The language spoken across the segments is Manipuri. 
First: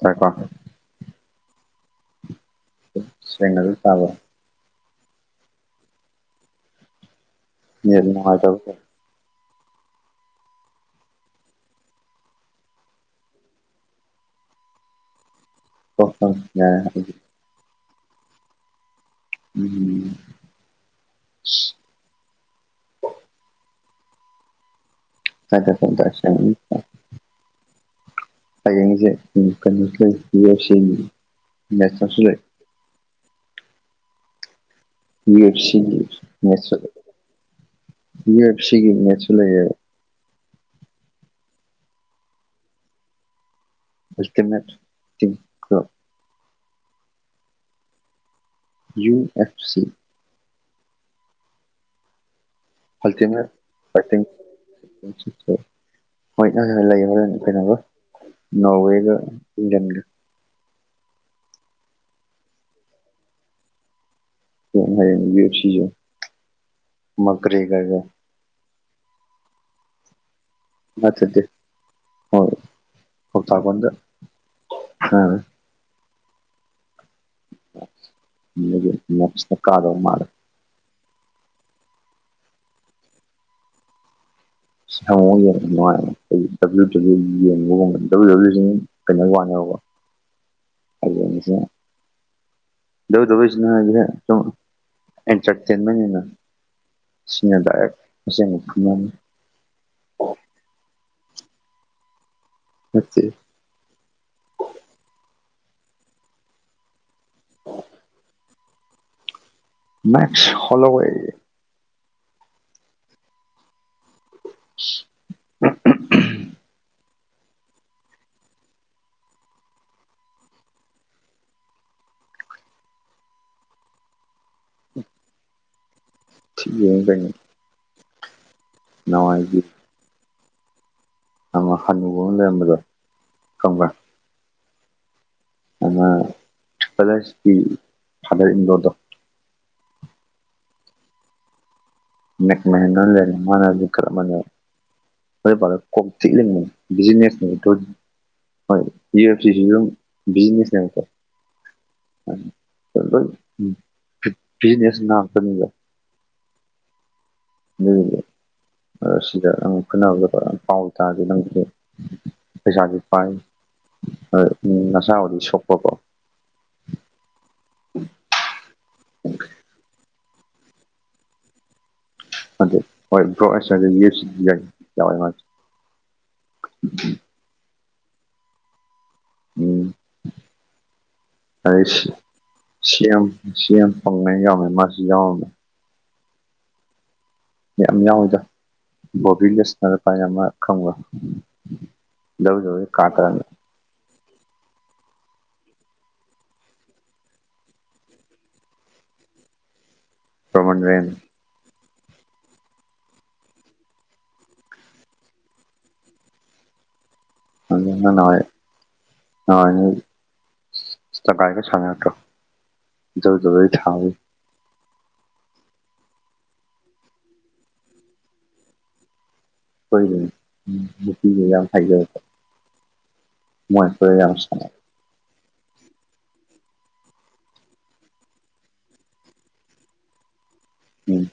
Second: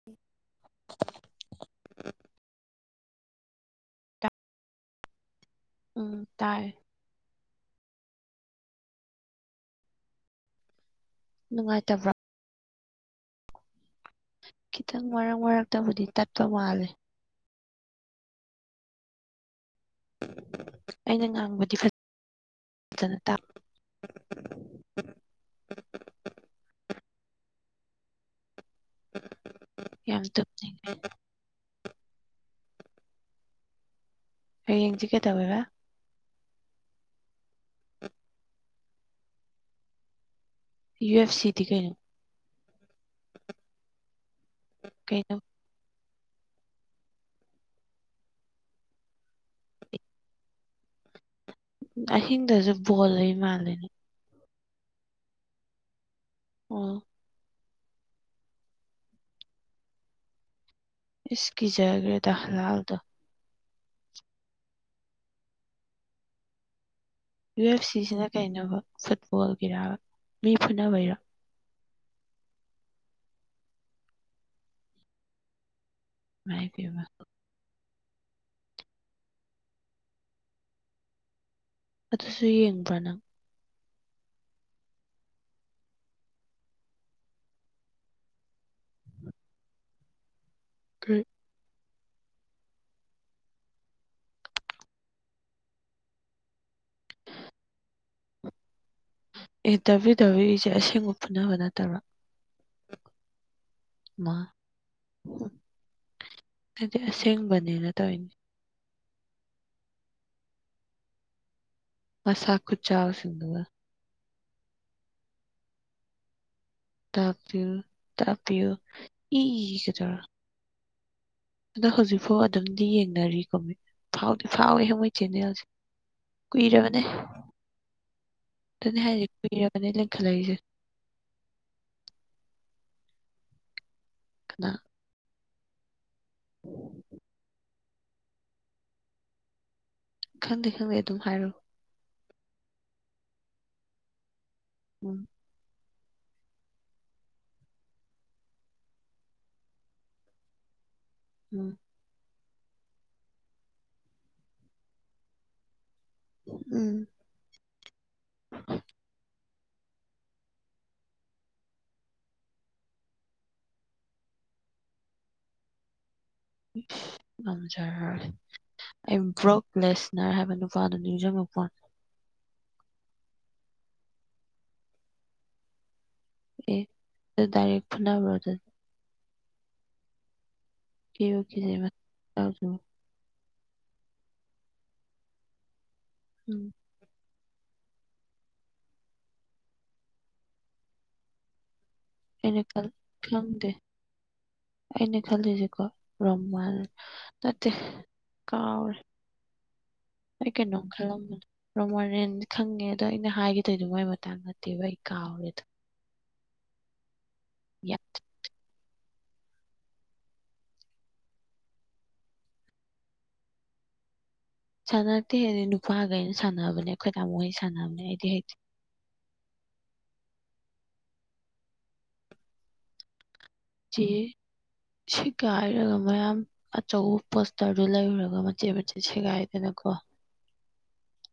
ꯉꯥꯏꯈꯣ [inaudible] ꯁꯦꯡꯅ ꯗꯨꯝ ꯇꯥꯕꯔꯣ ꯇꯥ ꯎꯝ ꯇꯥꯏ ꯅꯦꯠ ꯅꯨꯡꯉꯥꯏꯇꯕꯔꯥ ꯀꯩꯅꯣ ꯅꯨꯡꯉꯥꯏꯇꯕ꯭ꯔꯣ ꯈꯤꯇꯪ ꯃꯔꯛ ꯃꯔꯛꯇꯕꯨꯗꯤ ꯇꯣꯛꯄ ꯇꯠꯄ ꯌꯥꯔꯦ ꯃꯥꯜꯂꯦ ꯍꯥꯏꯗꯤ ꯎꯝ ꯑꯩꯅ ꯉꯥꯡꯕꯗꯤ ꯐꯖ ꯐꯖꯅ ꯇꯥ [unintelligible] ꯍꯌꯦꯡꯁꯦ ꯀꯩꯅꯣꯁꯨ ꯌꯥꯝ ꯂꯩ [unintelligible] ꯇꯨꯝꯅꯤꯡꯉꯦ ꯁꯦꯝꯒꯤ [unintelligible] ꯂꯩ ꯍꯌꯦꯡꯖꯤ ꯌꯨ ꯑꯦꯐ ꯁꯤꯒꯤ ꯃꯦꯆꯁꯨ ꯌꯨ ꯑꯦꯐ ꯁꯤꯒꯤ ꯃꯦꯆꯁꯨ ꯂꯩꯌꯦꯕ ꯌꯨ ꯑꯦꯐ ꯁꯤꯗꯤ ꯀꯩꯅꯣ ꯀꯩꯅꯣ [unintelligible] ꯌꯨ ꯑꯦꯐ ꯁꯤ ꯑꯍꯤꯡꯗꯁꯨ ꯕꯣꯜ ꯂꯩ ꯑꯜꯇꯤꯃꯦꯠ ꯃꯥꯜꯂꯦꯅꯦ ꯐꯥꯏꯇꯤꯡ ꯍꯣꯏ ꯑꯣ [unintelligible] ꯍꯣꯔꯦꯟ ꯀꯩꯅꯣꯒꯥ ꯅꯣꯔꯋꯦꯒ ꯏꯪꯂꯦꯟꯒ ꯏꯁ ꯀꯤꯖꯒꯔꯦꯗ ꯍꯂꯥꯜꯗꯣ [unintelligible] ꯌꯨ ꯑꯦꯐ ꯁꯤꯗꯣ ꯌꯨ ꯑꯦꯐ ꯁꯤꯁꯤꯅ ꯀꯩꯅꯣꯕ ꯐꯨꯠꯕꯣꯜꯒꯤꯔꯥꯕ ꯅꯠꯇ꯭ꯔꯗꯤ [unintelligible] ꯏꯃꯥꯏ ꯄꯦꯝꯃ [unintelligible] ꯀꯥꯗꯧ ꯃꯥꯜꯂꯦ ꯑꯗꯨꯁꯨ ꯌꯦꯡꯕ꯭ꯔꯥ ꯅꯪ [unintelligible] ꯀꯩꯅꯣ [unintelligible] ꯗꯕ꯭ꯂꯤꯎ ꯗꯕ꯭ꯂꯤꯎ ꯁꯤꯅ [unintelligible] ꯁꯨꯝ ꯑꯦꯟꯇꯔꯇꯦꯟꯃꯦꯟ ꯑꯣꯏꯅ ꯁꯤꯅꯥ ꯗꯥꯏꯔꯦꯛ ꯑꯁꯦꯡꯕ ꯐꯨꯅꯕꯅꯦ ꯑꯦ ꯗꯕ꯭ꯂꯤꯎ ꯗꯕ꯭ꯂꯤꯎ ꯏꯁꯦ ꯑꯁꯦꯡꯕ ꯐꯨꯅꯕ ꯅꯠꯇꯕ꯭ꯔꯣ ꯅꯠꯇꯦ ꯏꯃꯥ ꯑꯩꯗꯤ ꯑꯁꯦꯡꯕꯅꯦꯅ ꯇꯧꯔꯤꯅꯦ ꯃꯦꯛꯁ ꯍꯣꯂꯣꯍꯦ ꯃꯁꯥ ꯈꯨꯆꯥꯎ ꯁꯤꯡꯗꯨꯒ [inaudible] ꯇꯄꯤꯜ ꯇꯄꯤꯜ ꯏ [unintelligible] ꯑꯗꯣ ꯍꯧꯖꯤꯛꯐꯥꯎ ꯑꯗꯨꯝꯗꯤ ꯌꯦꯡꯅꯔꯤꯀꯣ ꯐꯥꯎꯗꯤ ꯐꯥꯎꯋꯦ ꯃꯣꯏ ꯆꯦꯅꯦꯜꯁꯦ ꯊꯤ ꯀꯨꯏꯔꯕꯅꯦ ꯌꯦꯡꯉꯨ ꯀꯩꯅꯣ ꯑꯗꯨꯅꯤ ꯍꯥꯏꯁꯦ ꯅꯍꯥꯟꯋꯥꯏꯒꯤ ꯀꯨꯏꯔꯕꯅꯦ ꯂꯩꯈꯠꯂꯛꯏꯁꯦ ꯑꯃ ꯍꯥꯅꯨꯕ ꯑꯃ ꯂꯩꯔꯝꯕꯗꯣ ꯈꯪꯕ꯭ꯔ ꯀꯅꯥ ꯑꯃ [unintelligible] ꯀꯤ ꯐꯗꯔ ꯏꯟ ꯂꯣꯗꯣ ꯈꯪꯗꯦ ꯈꯪꯗꯦ ꯑꯗꯨꯝ ꯍꯥꯏꯔꯣ [unintelligible] ꯎꯝ [unintelligible] ꯀꯣꯛ ꯆꯤꯛꯑꯅꯤ ꯕꯤꯖꯤꯅꯦꯁꯅꯦ [unintelligible] ꯍꯣꯏ ꯌꯨ ꯑꯦꯐ [unintelligible] ꯕꯤꯖꯤꯅꯦꯁꯅꯦꯕꯀꯣ ꯎꯝ ꯑꯥ ꯑꯗꯨꯗ ꯕꯤꯖꯤꯅꯦꯁ [unintelligible] ꯎꯝ [unintelligible] ꯄꯩꯁꯥꯁꯨ ꯄꯥꯏ ꯑ ꯅꯁꯥꯕꯨꯗꯤ ꯁꯣꯛꯄꯀꯣ ꯎꯝ ꯉꯝꯖꯔꯔꯣꯏ ꯑꯩ ꯕ꯭ꯔꯣꯛ ꯂꯦꯁꯅꯔ ꯍꯥꯏꯕ ꯅꯨꯄꯥꯗꯨ ꯅꯤꯡꯖꯤꯡꯉꯛꯄꯥꯅꯦ ꯑꯗꯨ ꯍꯣꯏ ꯕ꯭ꯔꯣꯁ [unintelligible] ꯑꯦ ꯑꯗꯨ ꯗꯥꯏꯔꯦꯛ ꯐꯨꯅꯕ꯭ꯔꯣ ꯑꯗꯨ ꯎꯝ ꯀꯦꯕꯨ ꯀꯤꯖꯩ ꯑꯩꯁ ꯁꯤ ꯑꯦꯝ [unintelligible] ꯎꯝ ꯌꯥꯝ ꯌꯥꯎꯋꯤꯗ ꯕꯣꯕꯤ ꯂꯤꯁꯅꯔ ꯀꯥꯏꯅ ꯃ ꯈꯪꯕ꯭ꯔꯣ ꯑꯩꯅ ꯈꯜ [unintelligible] ꯈꯪꯗꯦ ꯑꯩꯅ ꯈꯜꯂꯤꯁꯤꯀꯣ [unintelligible] ꯅꯠꯇꯦ ꯀꯥꯎꯔꯦ ꯑꯩ ꯔꯣꯃꯟ ꯀꯩꯅꯣꯝ ꯔꯦꯟ ꯈꯜꯂꯝꯕꯅꯦ ꯔꯣꯃꯥꯔꯤꯑꯦꯟ ꯈꯪꯉꯦ ꯑꯗꯣ ꯑꯩꯅ ꯍꯥꯏꯒꯦ ꯗꯧꯏꯗꯨ ꯃꯥꯒꯤ ꯃꯇꯥꯡ ꯅꯠꯇꯦꯕ ꯑꯩ ꯀꯥꯎꯔꯦ ꯑꯗꯨ ꯑꯗꯣ ꯅꯪ ꯅꯍꯥꯋꯥꯏ [unintelligible] ꯥꯆꯒꯥꯏꯒ ꯁꯥꯅꯥꯔꯛꯇ꯭ꯔꯣ [unintelligible] ꯊꯥꯕꯩ ꯁꯥꯟꯅꯔꯛꯇꯦꯍꯦ ꯑꯗꯨꯗꯤ ꯅꯨꯄꯥꯈꯩꯅ ꯁꯥꯟꯅꯕꯅꯦ ꯑꯩꯈꯣꯏ ꯇꯥꯃꯣ ꯍꯣꯏ ꯁꯥꯟꯅꯕꯅꯦ ꯑꯩꯗꯤ ꯍꯩꯇꯦ ꯍꯣꯏꯅꯦ ꯎꯝ ꯅꯨꯄꯤꯒ ꯌꯥꯝ ꯍꯩꯅ ꯃꯣꯏꯒ ꯌꯥꯝ ꯁꯥꯟꯅꯩ ꯁꯤꯛꯀꯥꯏꯔꯒ ꯃꯌꯥꯝ ꯑꯆꯧꯕ ꯄꯣꯁꯇꯔꯗꯨ ꯂꯩꯔꯨꯔꯒ ꯃꯆꯦꯠ ꯃꯆꯦꯠ ꯁꯦꯒꯥꯏꯗꯅꯀꯣ ꯎꯝ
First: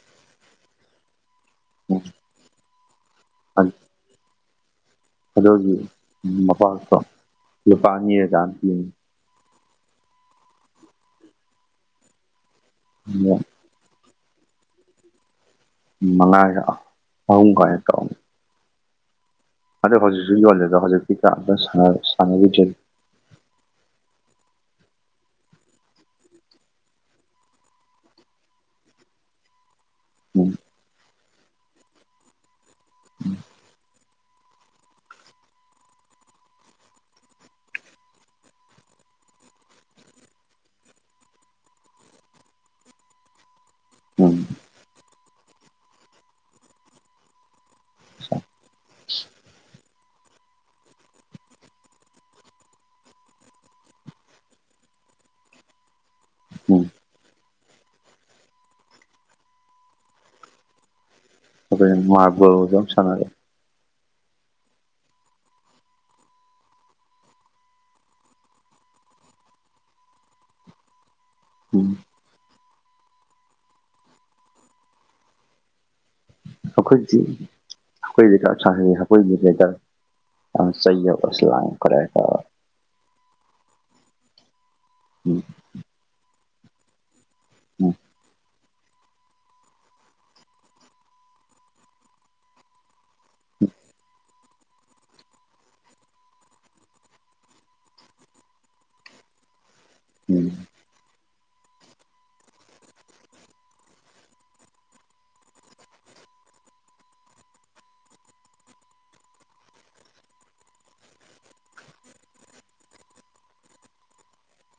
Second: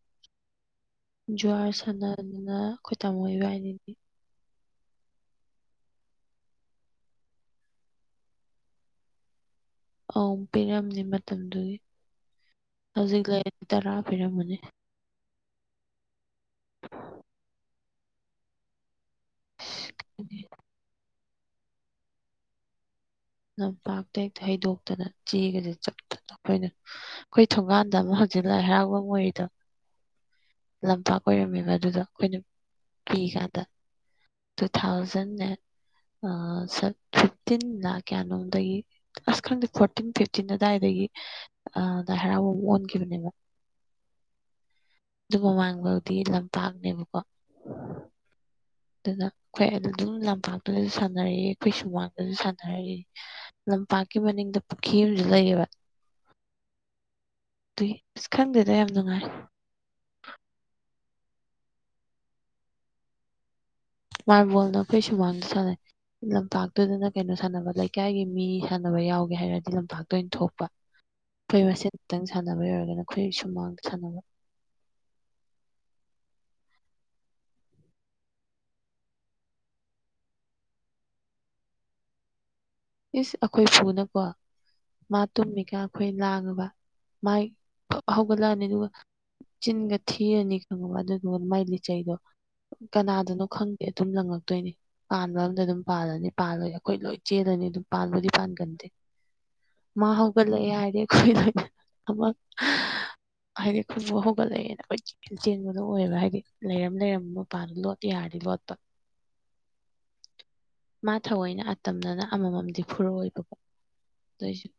ꯖ꯭ꯋꯥꯔ ꯁꯥꯟꯅꯗꯅ ꯑꯩꯈꯣꯏ ꯇꯃꯣ ꯎꯝ ꯏꯕꯥꯟꯅꯤꯗꯤ ꯑꯗꯨꯒꯤ ꯃꯄꯥꯛꯇꯣ ꯂꯨꯄꯥ ꯑꯅꯤꯔ ꯀꯌꯥꯅꯣ ꯄꯤꯕꯅꯤ ꯑꯥꯎ ꯄꯤꯔꯝꯅꯤ ꯃꯇꯝꯗꯨꯒꯤ ꯍꯧꯖꯤꯛ ꯄꯤꯕꯅꯦ ꯂꯩ ꯇꯔꯥ ꯄꯤꯔꯝꯃꯅꯤ ꯃꯉꯥꯒꯤ ꯑꯍꯨꯝ ꯀꯥꯏꯅ ꯇꯧ ꯑꯗꯣ ꯍꯧꯖꯤꯛꯁꯨ ꯌꯣꯜꯂꯤꯗꯣ ꯍꯧꯖꯤꯛꯇꯤ ꯀꯅꯥꯝꯇ ꯁꯥꯟ ꯁꯥꯟꯅꯕꯤꯗ꯭ꯔꯦ ꯂꯝꯄꯥꯛꯇꯩ ꯊꯩꯗꯣꯛꯇ ꯆꯦꯒꯁꯦ ꯆꯞꯗꯠ [unintelligible] ꯑꯩꯅ ꯑꯩꯈꯣꯏ ꯊꯣꯡꯒꯥꯟꯗ ꯑꯃ ꯍꯧꯖꯤꯛ ꯂꯥꯏ ꯍꯔꯥꯎꯕꯝ ꯑꯣꯏꯔꯤꯗꯣ ꯎꯝ ꯂꯝꯄꯥꯛ ꯑꯣꯏꯔꯝꯃꯦꯕ ꯑꯗꯨꯗꯣ ꯑꯩꯈꯣꯏꯅ ꯄꯤꯛꯏꯀꯥꯟꯗ ꯇꯨ ꯊꯥꯎꯖꯟꯅꯦ ꯑꯥ ꯁꯥ ꯐꯤꯐꯇꯤꯟꯂ ꯀꯌꯥꯅꯣꯝꯗꯒꯤ ꯑꯁ ꯈꯪꯗꯦ ꯐꯣꯔꯇꯤꯟ ꯐꯤꯞꯇꯤꯟ ꯑꯗꯥꯏꯗꯒꯤ ꯑꯥ ꯂꯥꯏ ꯍꯔꯥꯎꯕꯝ ꯑꯣꯟꯈꯤꯕꯅꯦꯕ ꯎꯝ ꯑꯗꯨ ꯃꯃꯥꯡꯕꯥꯎꯗꯤ ꯂꯝꯄꯥꯛꯅꯦꯕꯀꯣ ꯑꯗꯨꯅ ꯑꯩꯈꯣꯏ ꯑꯗꯨ ꯗꯨꯝ ꯂꯝꯄꯥꯛꯇꯨꯗꯁꯨ ꯁꯥꯟꯅꯔꯛꯏ ꯑꯩꯈꯣꯏ ꯁꯨꯃꯥꯡꯗꯁꯨ ꯁꯥꯟꯅꯔꯛꯏ ꯂꯝꯄꯥꯛꯀꯤ ꯃꯅꯤꯡꯗ ꯄꯨꯈ꯭ꯔꯤ ꯑꯃꯖꯨ ꯂꯩꯌꯦꯕ ꯎꯝ ꯗꯨꯏ ꯑꯁ ꯈꯪꯗꯦꯗ ꯌꯥꯝ ꯅꯨꯡꯉꯥꯏ ꯑꯈꯣꯏ ꯃꯥꯔꯕꯜꯖꯨ ꯌꯥꯝ ꯁꯥꯟꯅꯔꯛꯑꯦ ꯃꯥꯥꯔꯕꯣꯜꯗꯣ ꯑꯈꯣꯏ ꯁꯨꯃꯥꯡꯗ ꯁꯥꯟꯅꯩ ꯂꯝꯄꯥꯛꯇꯨꯗꯅ ꯀꯩꯅꯣ ꯁꯥꯟꯅꯕ ꯂꯩꯀꯥꯏꯒꯤ ꯃꯤ ꯁꯥꯟꯅꯕ ꯌꯥꯎꯒꯦ ꯍꯥꯏꯔꯗꯤ ꯂꯝꯄꯥꯛꯇ ꯑꯣꯏꯅ ꯊꯣꯛꯄ ꯑꯈꯣꯏ ꯎꯝ ꯃꯁꯦꯟ ꯇꯪ ꯁꯥꯟꯅꯕ ꯑꯣꯏꯔꯒꯅ ꯑꯈꯣꯏ ꯁꯨꯝꯃꯥꯡꯗ ꯁꯥꯟꯅꯕ ꯑꯈꯣꯏꯗꯤ [unintelligible] ꯏꯁ ꯑꯈꯣꯏ ꯐꯨꯅꯀꯣ ꯃꯥ ꯎꯝ ꯇꯨꯝꯃꯤꯀꯥꯟ ꯑꯈꯣꯏ ꯂꯥꯡꯉꯕ ꯃꯥꯏ ꯎꯝ ꯐꯨꯛ ꯍꯧꯒꯠꯂꯛꯑꯥꯅꯤ ꯑꯗꯨꯒ ꯆꯤꯟꯒ ꯊꯤꯔꯅꯤ ꯈꯪꯉꯕ ꯑꯗꯨꯗꯨꯒ ꯃꯥꯏ ꯂꯤꯆꯩꯗꯣ ꯀꯅꯥꯗꯅꯣ ꯈꯪꯗꯦ ꯑꯗꯨꯝ ꯂꯪꯉꯛꯇꯣꯏꯅꯤ ꯄꯥꯟꯕ ꯑꯝꯗ ꯑꯗꯨꯝ ꯄꯥꯜꯂꯅꯤ ꯄꯥꯜꯂꯣꯏ ꯑꯈꯣꯏ ꯂꯣꯏ ꯆꯦꯜꯂꯅꯤ ꯑꯗꯨꯝ ꯄꯥꯟꯕꯨꯗꯤ ꯄꯥꯟꯒꯟꯗꯦ ꯃꯥ ꯎꯝ ꯍꯧꯒꯠꯂꯛꯑꯦ ꯍꯥꯏꯔꯗꯤ ꯑꯈꯣꯏ ꯂꯣꯏꯅ ꯑꯃ ꯍꯥꯏꯗꯤ ꯈꯣꯏꯕꯨ ꯍꯧꯒꯠꯂꯛꯑꯦꯅ ꯀꯣꯏꯆꯦꯟ ꯆꯦꯟꯕꯗꯣ ꯑꯣꯏꯌꯦꯕ ꯍꯥꯏꯗꯤ ꯂꯩꯔꯝ ꯂꯩꯔꯝꯕ ꯃꯄꯗꯣ ꯂꯣꯠꯄ ꯌꯥꯔꯗꯤ ꯂꯣꯠꯄ [inaudible] ꯃꯥ ꯊꯑꯣꯏꯅ ꯑꯇꯝꯅꯅ ꯑꯃꯃꯝꯗꯤ ꯐꯨꯔꯛꯑꯣꯏꯕꯀꯣ ꯑꯗꯣꯏꯖꯨ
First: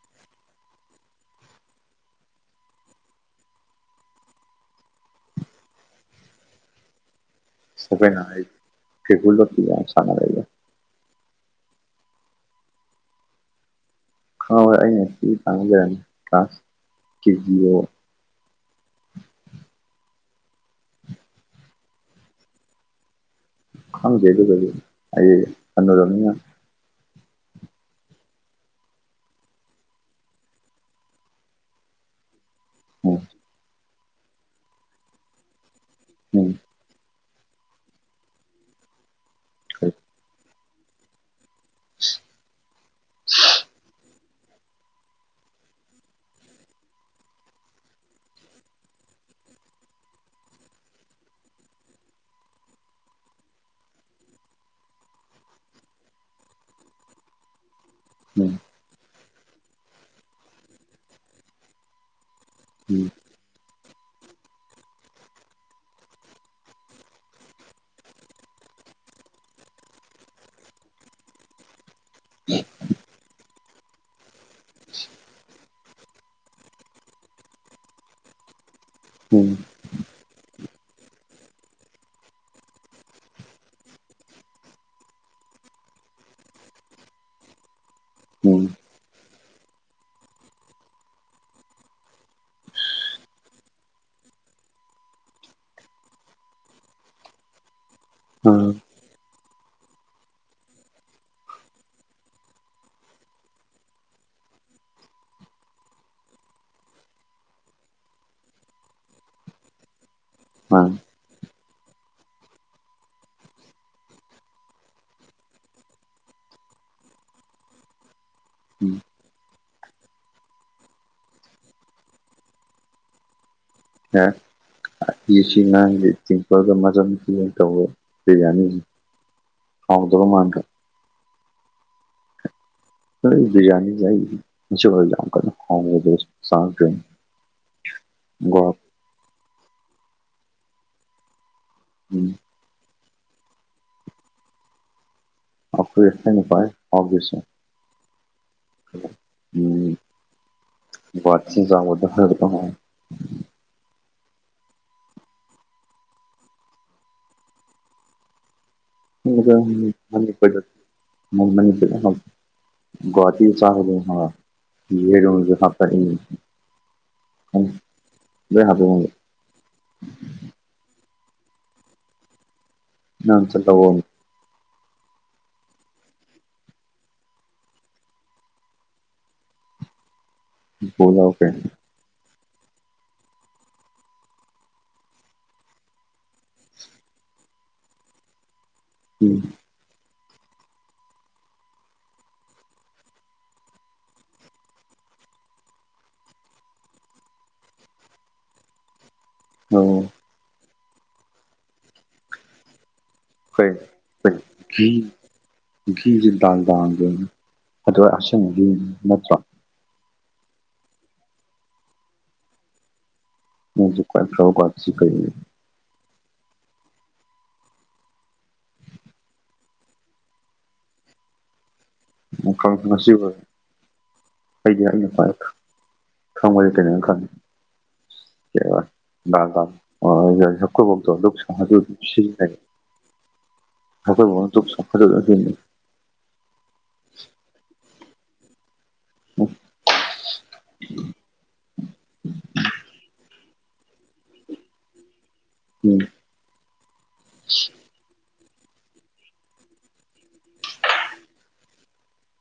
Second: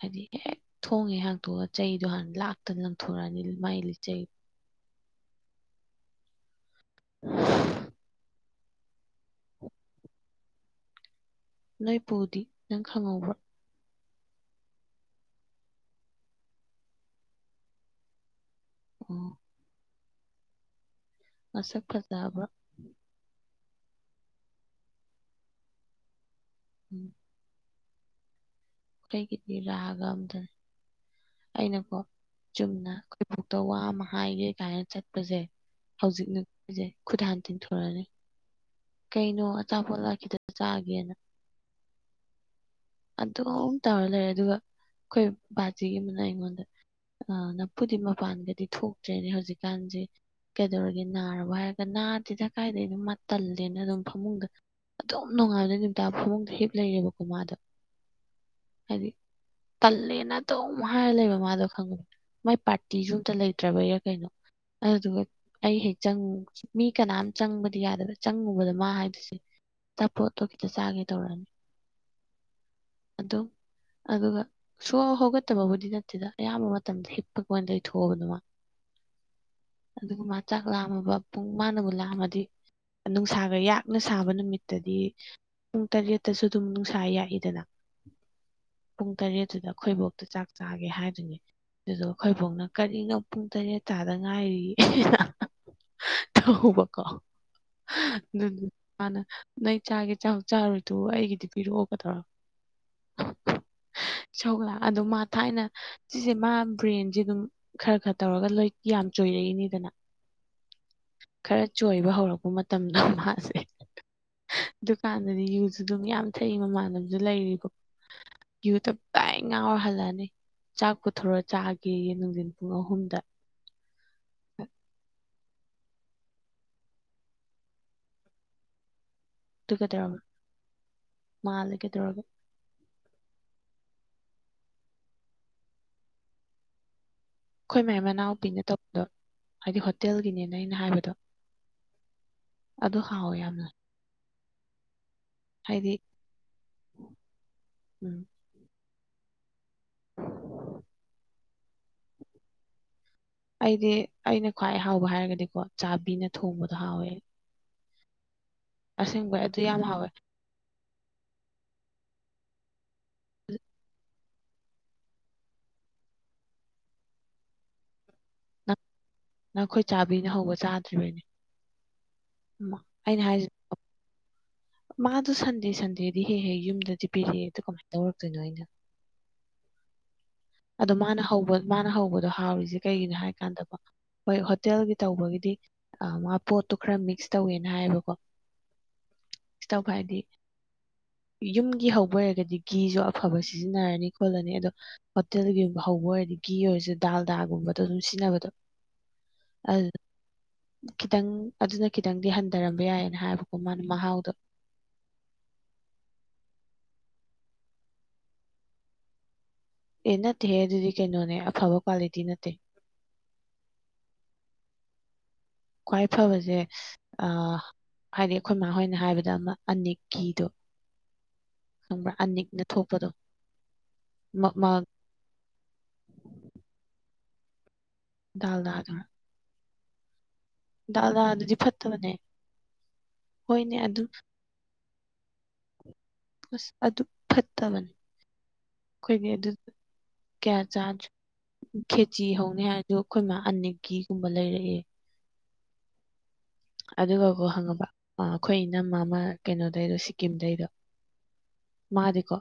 ꯍꯥꯏꯗꯤ ꯍꯦꯛ ꯊꯣꯡ ꯍꯦꯛ ꯍꯥꯡꯇꯣꯛꯑꯥ ꯆꯩꯗꯣ ꯍꯥꯟꯅ ꯂꯥꯛꯇꯅ ꯂꯪꯊꯣꯔꯛꯑꯥꯅꯤ ꯃꯥꯏ ꯂꯤꯆꯩ [inaudible] ꯑꯁ ꯑꯈꯣꯏ ꯅꯍꯩ ꯀꯦꯀꯨ ꯂꯣꯠꯄꯤꯒ ꯌꯥꯝ ꯁꯥꯅꯔꯛꯏꯗ ꯅꯣꯏ ꯄꯨꯗꯤ ꯅꯪ ꯈꯪꯍꯧꯕ꯭ꯔꯣ ꯈꯪꯍꯧꯋꯦ ꯑꯩꯅ ꯄꯤꯛꯏꯀꯥꯟꯗ ꯂꯩꯔꯝꯃꯤ ꯀ꯭ꯂꯥꯁ ꯀꯦ ꯖꯤ ꯑꯣ ꯑꯣ ꯃꯁꯛ ꯐꯖꯕ꯭ꯔꯣ ꯈꯪꯗꯦ ꯑꯗꯨꯒꯥꯗꯤ ꯑꯩ ꯍꯅꯨꯔꯕꯅꯤꯅ ꯎꯝ ꯀꯩꯒꯤꯗꯤ ꯔꯥꯒ ꯑꯝꯗꯅꯤ ꯑꯩꯅꯀꯣ ꯆꯨꯝꯅ ꯎꯝ ꯈꯣꯏꯕꯨꯇ ꯋꯥ ꯑꯃ ꯍꯥꯏꯒꯦ ꯀꯥꯏꯅ ꯆꯠꯄꯖꯦ ꯍꯧꯖꯤꯛꯅꯨꯞ ꯄꯤꯖꯩ ꯈꯨꯠ ꯍꯥꯟ ꯇꯤꯟꯊꯣꯔꯅꯤ ꯀꯩꯅꯣ ꯑꯆꯥꯄꯣꯠꯂꯥ ꯈꯤꯇ ꯆꯥꯒꯦꯅ ꯑꯗꯨꯝ ꯇꯧꯔ ꯂꯩꯔꯦ ꯑꯗꯨꯒ ꯈꯣꯏ ꯕꯥꯥꯖꯤꯒꯤ ꯃꯅꯥ ꯑꯩꯉꯣꯟꯗ ꯑ ꯅꯐꯨꯗꯤ ꯃꯄꯥꯟꯒꯗꯤ ꯊꯣꯛꯇ꯭ꯔꯦꯅꯦ ꯍꯧꯖꯤꯛꯀꯥꯟꯖꯦ ꯀꯩꯗꯧꯔꯒꯦ ꯅꯥꯔꯕ ꯍꯥꯏꯔꯒ ꯅꯥꯗꯦꯗ ꯀꯥꯏꯗꯩꯅꯣ ꯃꯥ ꯇꯜꯂꯦꯅ ꯑꯗꯨꯝ ꯐꯃꯨꯡꯗ ꯑꯗꯨꯝ ꯅꯨꯡꯉꯥꯟꯕꯗꯩ ꯅꯨꯃꯤꯇꯥ ꯐꯃꯨꯡꯗ ꯍꯤꯞ ꯂꯩꯔꯦꯕꯀꯣ ꯃꯥꯥꯗꯣ ꯍꯥꯏꯗꯤ ꯇꯜꯂꯦꯅ ꯑꯗꯨꯝ ꯍꯥꯏꯔ ꯂꯩꯕ ꯃꯥꯗꯣ ꯈꯪꯕ ꯃꯥꯏ ꯄꯥꯔꯇꯤꯖꯨ ꯑꯝꯇ ꯂꯩꯇ꯭ꯔꯕꯩꯔ ꯀꯩꯅꯣ ꯑꯩ ꯍꯧꯖꯤꯕꯛ ꯑꯩ ꯍꯦꯛ ꯆꯪ ꯃꯤ ꯀꯅꯥꯝ ꯆꯪꯕꯗꯤ ꯌꯥꯗꯕ ꯆꯪꯉꯨꯕꯗ ꯃꯥ ꯍꯥꯏꯗꯨꯁꯦ ꯆꯄꯣꯠꯇꯣ ꯈꯤꯇ ꯆꯥꯒꯦ ꯇꯧꯔꯑꯅꯤ ꯑꯗꯨꯝ ꯑꯗꯨꯒ ꯁꯨꯡꯍꯧ ꯍꯧꯒꯠꯇꯕꯕꯨꯗꯤ ꯅꯠꯇꯦꯗ ꯑꯌꯥꯝꯕ ꯃꯇꯝꯗ ꯍꯤꯞꯄꯒ ꯑꯣꯏꯅ ꯂꯩꯊꯣꯛꯑꯕꯗꯨ ꯃꯥ ꯎꯝ ꯑꯗꯨꯒ ꯃꯥ ꯆꯥꯛ ꯂꯥꯝꯃꯕ ꯄꯨꯡ ꯃꯥꯅꯕꯨ ꯂꯥꯝꯃꯗꯤ ꯅꯨꯡꯁꯥꯒ ꯌꯥꯛꯅ ꯁꯥꯕ ꯅꯨꯃꯤꯠꯇꯗꯤ ꯄꯨꯡ ꯇꯔꯦꯠꯇꯁꯨ ꯑꯗꯨꯝ ꯅꯨꯡꯁꯥ ꯌꯥꯛꯏ ꯗꯅ ꯄꯨꯡ ꯇꯔꯦꯠꯇꯨꯗ ꯑꯈꯣꯏꯕꯣꯛꯇ ꯆꯥꯛ ꯆꯥꯒꯦ ꯍꯥꯏꯗꯣꯏꯅꯦ ꯑꯗꯨꯗꯨꯒ ꯑꯈꯣꯏꯕꯣꯛꯅ ꯀꯔꯤꯅꯣ ꯄꯨꯡ ꯇꯔꯦꯠ ꯇꯥꯗ ꯉꯥꯏꯔꯤ ꯊꯧꯕ ꯀꯣ ꯑꯗꯨꯗꯨ ꯃꯥꯅ ꯅꯣꯏ ꯆꯥꯒꯦ ꯆꯥꯎ ꯆꯥꯔꯣꯏ ꯇꯣꯛꯎ ꯑꯩꯒꯤꯗꯤ ꯄꯤꯔꯛꯑꯣ ꯀꯗꯧꯔꯥ ꯏꯁꯧꯒ ꯂꯥꯡꯉ ꯑꯗꯨ ꯃꯥ ꯊꯥꯏꯅ ꯁꯤꯖꯦ ꯃꯥ ꯕ꯭ꯔꯦꯟꯖꯦ ꯑꯗꯨꯝ ꯈꯔ ꯈꯔ ꯇꯧꯔꯒ ꯂꯣꯏ ꯌꯥꯝ ꯆꯣꯏꯔꯛꯏꯅꯤꯗꯅ ꯃꯥꯟ ꯈꯔ ꯆꯣꯏꯕ ꯍꯧꯔꯛꯄ ꯃꯇꯝꯗ ꯃꯥꯁꯦ ꯗꯨꯀꯥꯟꯗꯗꯤ ꯌꯨꯖꯨ ꯑꯗꯨꯝ ꯌꯥꯝ ꯊꯛꯏ ꯃꯃꯥꯟꯕꯖꯨ ꯂꯩꯔꯤꯀꯣ ꯌꯨ ꯇꯞꯇꯥꯏ ꯉꯥꯎꯔ ꯍꯜꯂꯥꯅꯤ ꯆꯥꯛ ꯄꯨꯊꯣꯔꯣ ꯆꯥꯒꯦꯌꯦ ꯅꯨꯡꯗꯤꯟ ꯄꯨꯡ ꯑꯍꯨꯝꯗ ꯅꯥ ꯑꯦ ꯁꯤ ꯉꯥꯡꯖꯦ ꯗꯤꯝꯄꯜꯒ [unintelligible] ꯌꯥꯅꯤ ꯇꯨ ꯀꯩꯗꯧꯔꯕ ꯃꯥꯜꯂꯦ ꯀꯩꯗꯧꯔꯕ ꯅꯣꯏ ꯕꯤꯔꯌꯥꯅꯤꯖꯦ ꯑꯩꯗꯤ ꯅꯤꯆꯨꯕ ꯌꯥꯝ ꯀꯟꯅ ꯍꯥꯎꯕ ꯑꯣꯏꯗꯦ [unintelligible] ꯈꯣꯏ ꯃꯥꯏ ꯃꯅꯥꯎꯄꯤꯅ ꯇꯧꯕꯗꯣ ꯍꯥꯏꯗꯤ ꯍꯣꯇꯦꯜꯒꯤꯅꯦꯅ ꯑꯩꯅ ꯍꯥꯏꯕꯗꯣ ꯑꯗꯨ ꯍꯥꯎꯋꯦ ꯌꯥꯝꯅ ꯍꯥꯏꯗꯤ ꯑꯈꯣꯏ [unintelligible] ꯍꯥꯎꯗꯣꯏꯁꯦ ꯎꯝ ꯎꯝ [unintelligible] ꯑꯩꯗꯤ ꯑꯩꯅ ꯈ꯭ꯋꯥꯏ ꯍꯥꯎꯕ ꯍꯥꯏꯔꯒꯗꯤꯀꯣ ꯆꯥꯕꯤꯅ ꯊꯣꯡꯕꯗꯣ ꯍꯥꯎꯋꯦ ꯑꯁꯦꯡꯕꯩ ꯑꯗꯨ ꯌꯥꯝ [unintelligible] ꯍꯥꯎꯋꯦ ꯍꯥꯅꯤ [unintelligible] ꯒꯨꯋꯥꯇꯤ ꯆꯥꯕꯗꯣ ꯍꯥꯎꯌꯦ ꯌꯦꯔꯨꯝꯖꯨ ꯍꯥꯞꯄꯛꯏ ꯈꯪ ꯅꯛ ꯅꯪ ꯑꯩꯈꯣꯏ ꯆꯥꯕꯤꯅ ꯍꯧꯕ ꯆꯥꯗ꯭ꯔꯤꯕꯩꯅꯤ ꯃꯥ ꯅꯪ ꯆꯥꯠꯂꯥꯑꯣ ꯃꯥꯗꯣ ꯁꯟꯗꯦ ꯁꯟꯗꯦꯗꯤ ꯍꯦꯛ ꯍꯦꯛ ꯌꯨꯝꯗꯗꯤ ꯄꯤꯔꯛꯑꯦ ꯑꯗꯨ ꯀꯃꯥꯏꯅ ꯂꯧꯔꯛꯇꯣꯏꯅꯣ ꯑꯩꯅ [inaudible] ꯑꯗꯣ ꯃꯥꯅ ꯍꯧꯕ ꯃꯥꯅ ꯍꯧꯕꯗꯣ ꯍꯥꯎꯔꯤꯁꯦ ꯀꯩꯒꯤꯅꯣ ꯍꯥꯏꯀꯥꯟꯗ ꯀꯣ ꯍꯣꯏ ꯍꯣꯇꯦꯜꯒꯤ ꯇꯧꯕꯒꯤꯗꯤ ꯑꯥ ꯃꯥ ꯄꯣꯠꯇꯨ ꯈꯔ ꯃꯤꯛꯁ ꯇꯧꯋꯦꯅ ꯍꯥꯏꯌꯦꯕꯀꯣ ꯎꯝ ꯃꯤꯛꯁ ꯇꯧꯕ ꯍꯥꯏꯗꯤ ꯌꯨꯝꯒꯤ ꯍꯧꯕ ꯑꯣꯏꯔꯒꯗꯤ ꯒꯤꯁꯨ ꯑꯐꯕ ꯁꯤꯖꯤꯟꯅꯔꯅꯤ ꯈꯣꯠꯂꯅꯤ ꯑꯗꯣ ꯍꯣꯇꯦꯜꯒꯤ ꯒꯨꯝꯕ ꯍꯧꯕ ꯑꯣꯏꯔꯗꯤ ꯒꯤ ꯑꯣꯏꯔꯁꯨ ꯗꯥꯜꯗꯥ ꯒꯨꯝꯕꯗꯣ ꯑꯗꯨꯝ ꯁꯤꯖꯤꯟꯅꯕꯗꯣ [inaudible] ꯑꯗꯨ ꯈꯤꯇꯪ ꯑꯗꯨꯅ ꯈꯤꯇꯪꯗꯤ ꯍꯟꯗꯔꯝꯕ ꯌꯥꯏꯌꯦꯅ ꯍꯥꯏꯌꯦꯕꯀꯣ ꯃꯥꯅ ꯃꯍꯥꯎꯗꯣ [inaudible] ꯒꯤ ꯒꯤꯁꯤ ꯗꯥꯜꯗꯥꯒꯤ ꯑꯣꯏꯔꯝꯅꯤ ꯑꯗꯨ ꯑꯁꯦꯡꯕ ꯒꯤ ꯅꯠꯇ꯭ꯔꯣ ꯑꯦ ꯅꯠꯇꯦꯍꯦ ꯑꯗꯨꯗꯤ ꯀꯩꯅꯣꯅꯦ ꯑꯐꯕ ꯀ꯭ꯋꯥꯂꯤꯇꯤ ꯅꯠꯇꯦ ꯃꯣꯏꯁꯨ ꯀꯟꯇꯔꯣꯜ ꯀꯩ ꯈ꯭ꯋꯥꯏ ꯐꯕꯁꯦ ꯑꯥ ꯍꯥꯏꯗꯤ ꯑꯈꯣꯏ ꯃꯥꯥ ꯍꯣꯏꯅ ꯍꯥꯏꯕꯗ ꯑꯃ ꯑꯅꯤꯛ ꯀꯤꯗꯣ [unintelligible] ꯃꯐꯝ ꯊꯣꯛꯄꯗꯣ ꯉꯁꯤꯕꯨ ꯃ- ꯃ- ꯑꯩꯒꯤ ꯑꯩ ꯄꯥꯏꯕꯗꯣ ꯈꯪꯕ꯭ꯔꯥ ꯑꯩ ꯀꯩꯅꯣꯝ ꯈꯪꯉꯦ ꯀꯩꯕ ꯗꯥꯜꯗꯥꯗꯣ ꯗꯥꯜ ꯗꯥꯜ ꯑꯥ ꯈꯣꯏ ꯕꯣꯛꯇꯣ ꯂꯣꯛꯁꯤ ꯗꯥꯜꯗꯥꯗꯨꯗꯤ ꯑꯗꯨ ꯐꯠꯇꯕꯅꯦ ꯁꯤꯖꯤꯟꯅꯩ ꯍꯣꯏꯅꯦ ꯑꯗꯨ ꯑꯈꯣꯏ ꯕꯣꯛꯅ ꯗꯨꯛ ꯑꯁ ꯑꯗꯨ ꯐꯠꯇꯕꯅꯤ ꯑꯈꯣꯏꯗꯤ ꯑꯗꯨ ꯀꯌꯥ ꯆꯥꯗ꯭ꯔꯦ ꯈꯦꯆꯤ ꯍꯧꯅꯤ ꯍꯥꯏꯔꯁꯨ ꯈꯣꯏ ꯃꯥ ꯑꯅꯤꯛꯀꯤ ꯀꯨꯝꯕ ꯂꯩꯔꯛꯑꯦ ꯎꯝ ꯑꯗꯨꯒꯀꯣ ꯈꯪꯉꯕ ꯑꯈꯣꯏ ꯏꯅꯝꯃ ꯑꯃ ꯀꯩꯅꯣꯗꯩꯗꯣ ꯁꯤꯀꯤꯝꯗꯩꯗꯣ ꯃꯥꯗꯤꯀꯣ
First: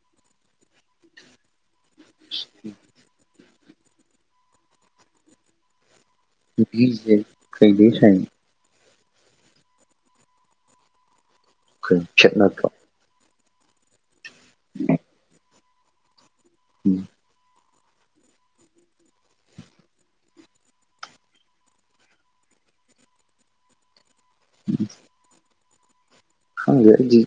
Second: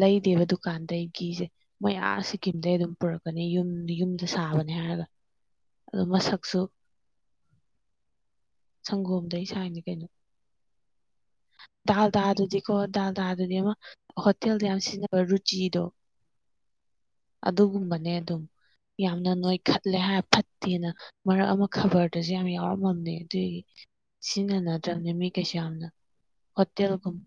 ꯂꯩꯗꯦꯕ ꯗꯨꯀꯥꯟꯗꯩ ꯒꯤꯁꯦ ꯃꯣꯏ ꯑꯥꯁ ꯁꯤꯀꯤꯝꯗꯩ ꯑꯗꯨꯝ ꯄꯨꯔꯛꯀꯅꯤ ꯌꯨꯝ ꯌꯨꯝꯗ ꯁꯥꯕꯅꯦ ꯍꯥꯏꯔꯒ ꯑꯗꯣ ꯃꯁꯛ ꯒꯤꯁꯦ ꯀꯩꯗꯩ ꯁꯥꯏꯅꯣ ꯁꯪꯒꯣꯝꯗꯩ ꯁꯥꯏꯅꯤ ꯀꯩꯅꯣ ꯗꯥꯥꯜ ꯈꯦꯠ ꯗꯥꯜ ꯅꯠꯇ꯭ꯔꯣ ꯗꯨꯗꯤꯀꯣ ꯗꯥꯜ ꯗꯥꯗꯨꯗꯤ ꯑꯃ ꯍꯣꯇꯦꯜꯗ ꯌꯥꯝ ꯁꯤꯖꯤꯟꯅꯕ ꯔꯨꯆꯤꯗꯣ ꯎꯝ ꯑꯗꯨꯒꯨꯝꯕꯅꯦ ꯑꯗꯨꯝ ꯌꯥꯝꯅ ꯅꯣꯏꯈꯠꯂꯦ ꯍꯥꯏꯔ ꯐꯠꯇꯦꯅ ꯃꯔꯛ ꯑꯃꯥ ꯈꯥꯕꯔꯗꯁꯨ ꯌꯥꯝ ꯌꯥꯎꯔꯝꯃꯝꯅꯦ ꯑꯗꯨꯒꯤ ꯁꯤꯖꯤꯟꯅꯅꯗ꯭ꯔꯕꯅꯤ ꯃꯤ ꯀꯩꯁꯨ ꯌꯥꯝꯅ ꯈꯪꯗꯦ ꯍꯣꯇꯦꯜꯒꯨꯝ ꯑꯩꯗꯤ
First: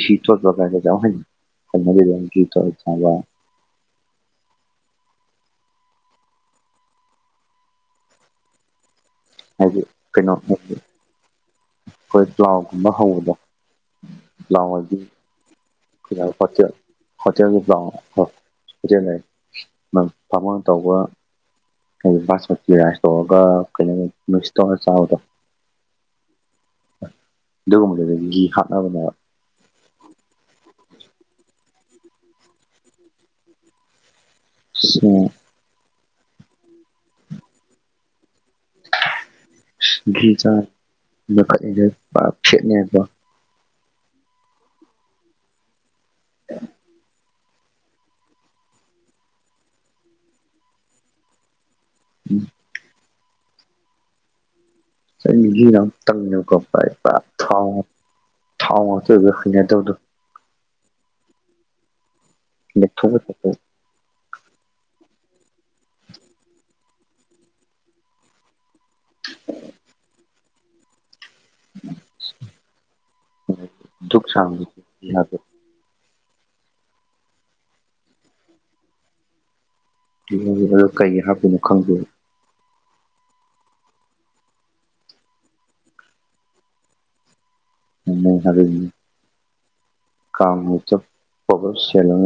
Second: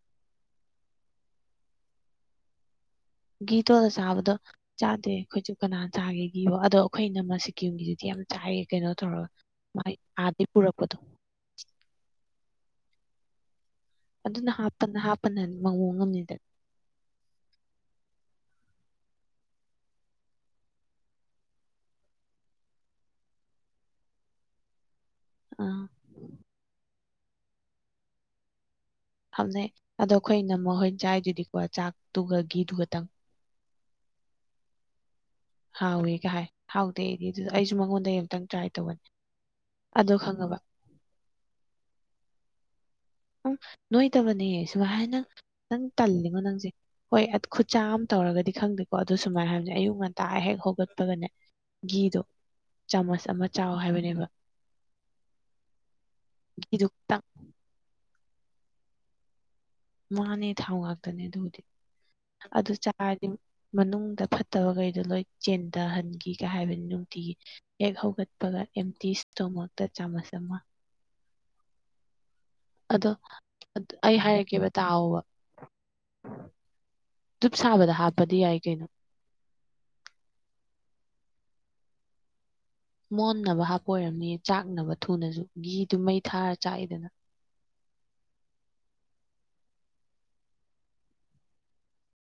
ꯒꯤ ꯇꯣꯠꯄ ꯀꯥꯏꯁꯦ ꯆꯥꯕ ꯍꯩꯅꯗꯦꯗ ꯒꯤ ꯇꯣꯠꯂ ꯆꯥꯕ ꯒꯤ ꯇꯣꯠꯂ ꯆꯥꯕꯗꯣ ꯆꯥꯗꯦ ꯑꯩꯈꯣꯏꯁꯨ ꯀꯅꯥꯅꯥ ꯆꯥꯒꯦ ꯒꯤꯕꯨ ꯑꯗꯣ ꯑꯈꯣꯏ ꯏꯅꯝꯃ ꯁꯤꯀꯤꯝꯒꯤꯗꯨꯗꯤ ꯌꯥꯝ ꯆꯥꯏꯌꯦ ꯀꯩꯅꯣ ꯇꯧꯔꯒ ꯍꯥꯏꯗꯤ ꯃꯥꯏ ꯑꯥꯗꯩ ꯄꯨꯔꯛꯄꯗꯣ ꯈꯣꯏ ꯄ꯭ꯂꯥꯎꯒꯨꯝꯕ ꯍꯧꯕꯗꯣ ꯑꯗꯨꯅ ꯄ꯭ꯂꯥꯎ ꯍꯥꯏꯗꯤ ꯍꯥꯞꯄꯅ ꯍꯥꯞꯄꯅꯅꯤ ꯃꯑꯣꯡ ꯑꯃꯥ [unintelligible] ꯍꯣꯇꯦꯜꯒꯤ ꯄꯂꯥ꯭ꯎ ꯍꯣꯇꯦꯜ ꯍꯥꯏꯌꯦ ꯕꯥꯃꯣꯟꯅꯥ ꯇꯧꯕ ꯍꯥꯏꯗꯤ ꯕꯥꯁꯃꯇꯤ ꯔꯥꯏ꯭ꯁ ꯇꯧꯔꯒ ꯀꯩꯅꯣ ꯃꯤꯛꯁ ꯇꯧꯔꯒ ꯆꯥꯕꯗꯣ ꯑꯥ ꯑꯗꯨꯒꯨꯝꯕꯗꯨꯗ ꯘꯤ ꯍꯥꯠꯅꯕ ꯐꯝꯅꯩ ꯑꯗꯣ ꯑꯈꯣꯏ ꯏꯅꯝꯃ ꯈꯣꯏ ꯆꯥꯏꯗꯨꯗꯤꯀꯣ ꯆꯥꯛꯇꯨꯒ ꯘꯤꯗꯨꯒꯇꯪ [unintelligible] ꯍꯥꯎꯋꯦꯒ ꯍꯥꯏ ꯍꯥꯎꯇꯦ ꯑꯩꯗꯤ ꯗꯨꯗꯣ ꯑꯩꯁꯨ ꯃꯉꯣꯟꯗꯩ ꯑꯝꯇꯪ ꯇꯔꯥꯏ ꯘꯤ ꯆꯥ ꯂꯧꯈꯠꯂꯤꯁꯦ ꯄꯨꯔꯥ ꯐꯦꯠꯅꯦ ꯍꯥꯏꯀꯣ ꯎꯝ ꯅꯣꯏꯗꯕꯅꯦ ꯁꯨꯝꯍꯥꯏꯅ ꯅꯪ ꯇꯜꯂꯤꯉꯣ ꯅꯪꯁꯦ ꯍꯣꯏ ꯈꯨꯠꯆꯥ ꯑꯃ ꯇꯧꯔꯒꯗꯤ ꯈꯪꯗꯦꯀꯣ ꯑꯗꯨ ꯁꯨꯃꯥꯏ ꯍꯥꯏꯕꯅꯦ ꯑꯌꯨꯛ ꯉꯟꯇꯥ ꯍꯦꯛ ꯍꯧꯒꯠꯄꯒꯅꯦ ꯘꯤꯗꯣ ꯆꯥꯃꯁ ꯑꯃ ꯆꯥꯎ ꯍꯥꯏꯕꯅꯦꯕ ꯑꯩ ꯒꯤꯅ ꯇꯪꯑꯦꯕꯀꯣ ꯘꯤꯗꯣ ꯐꯥꯔ꯭ꯁꯇ ꯈꯤꯇꯪ ꯊꯥꯎ ꯊꯥꯎ ꯉꯥꯛꯇ ꯑꯣꯏꯕꯩ ꯍꯩꯅꯗꯕꯗꯣ ꯃꯥꯅꯦ ꯊꯥꯎ ꯉꯥꯛꯇꯅꯦ ꯑꯗꯨꯕꯨꯗꯤ ꯑꯗꯨ ꯃꯦꯠꯊꯣꯛ ꯆꯥꯔꯗꯤ ꯃꯦꯠꯊꯣꯛꯄ ꯃꯅꯨꯡꯗ ꯐꯠꯇꯕꯒꯩꯗꯣ ꯂꯣꯏ ꯆꯦꯟꯊꯍꯟꯈꯤꯒ ꯍꯥꯏꯕꯅꯤ ꯅꯨꯡꯇꯤꯒꯤ ꯍꯦꯛ ꯍꯧꯒꯠ ꯄꯒ ꯑꯦꯝꯇꯤ ꯁꯇꯣꯃꯥꯛꯇ ꯆꯥꯃꯁ ꯑꯃ [inaudible] ꯑꯗꯣ ꯑꯩ ꯗꯨꯛ ꯍꯥꯏꯔꯛꯀꯦꯕ ꯇꯥꯎꯕ ꯁꯥꯡꯕꯗꯣ ꯗꯨꯞ ꯁꯥꯕꯗ ꯍꯥꯞꯄꯗꯤ ꯌꯥꯏ ꯀꯩꯅꯣ ꯘꯤꯗꯣ ꯀꯩꯒꯤ ꯍꯥꯞꯄꯤꯅꯣ ꯈꯪꯗꯦꯕ ꯃꯣꯟꯅꯕ ꯍꯥꯞꯄ ꯑꯣꯏꯔꯝꯅꯤꯌꯦ ꯆꯥꯛꯅꯕ ꯊꯨꯅꯁꯨ ꯘꯤꯗꯨ ꯃꯩ ꯊꯥꯔꯥ ꯆꯥꯛꯑꯦꯗꯅ [unintelligible] [unintelligible]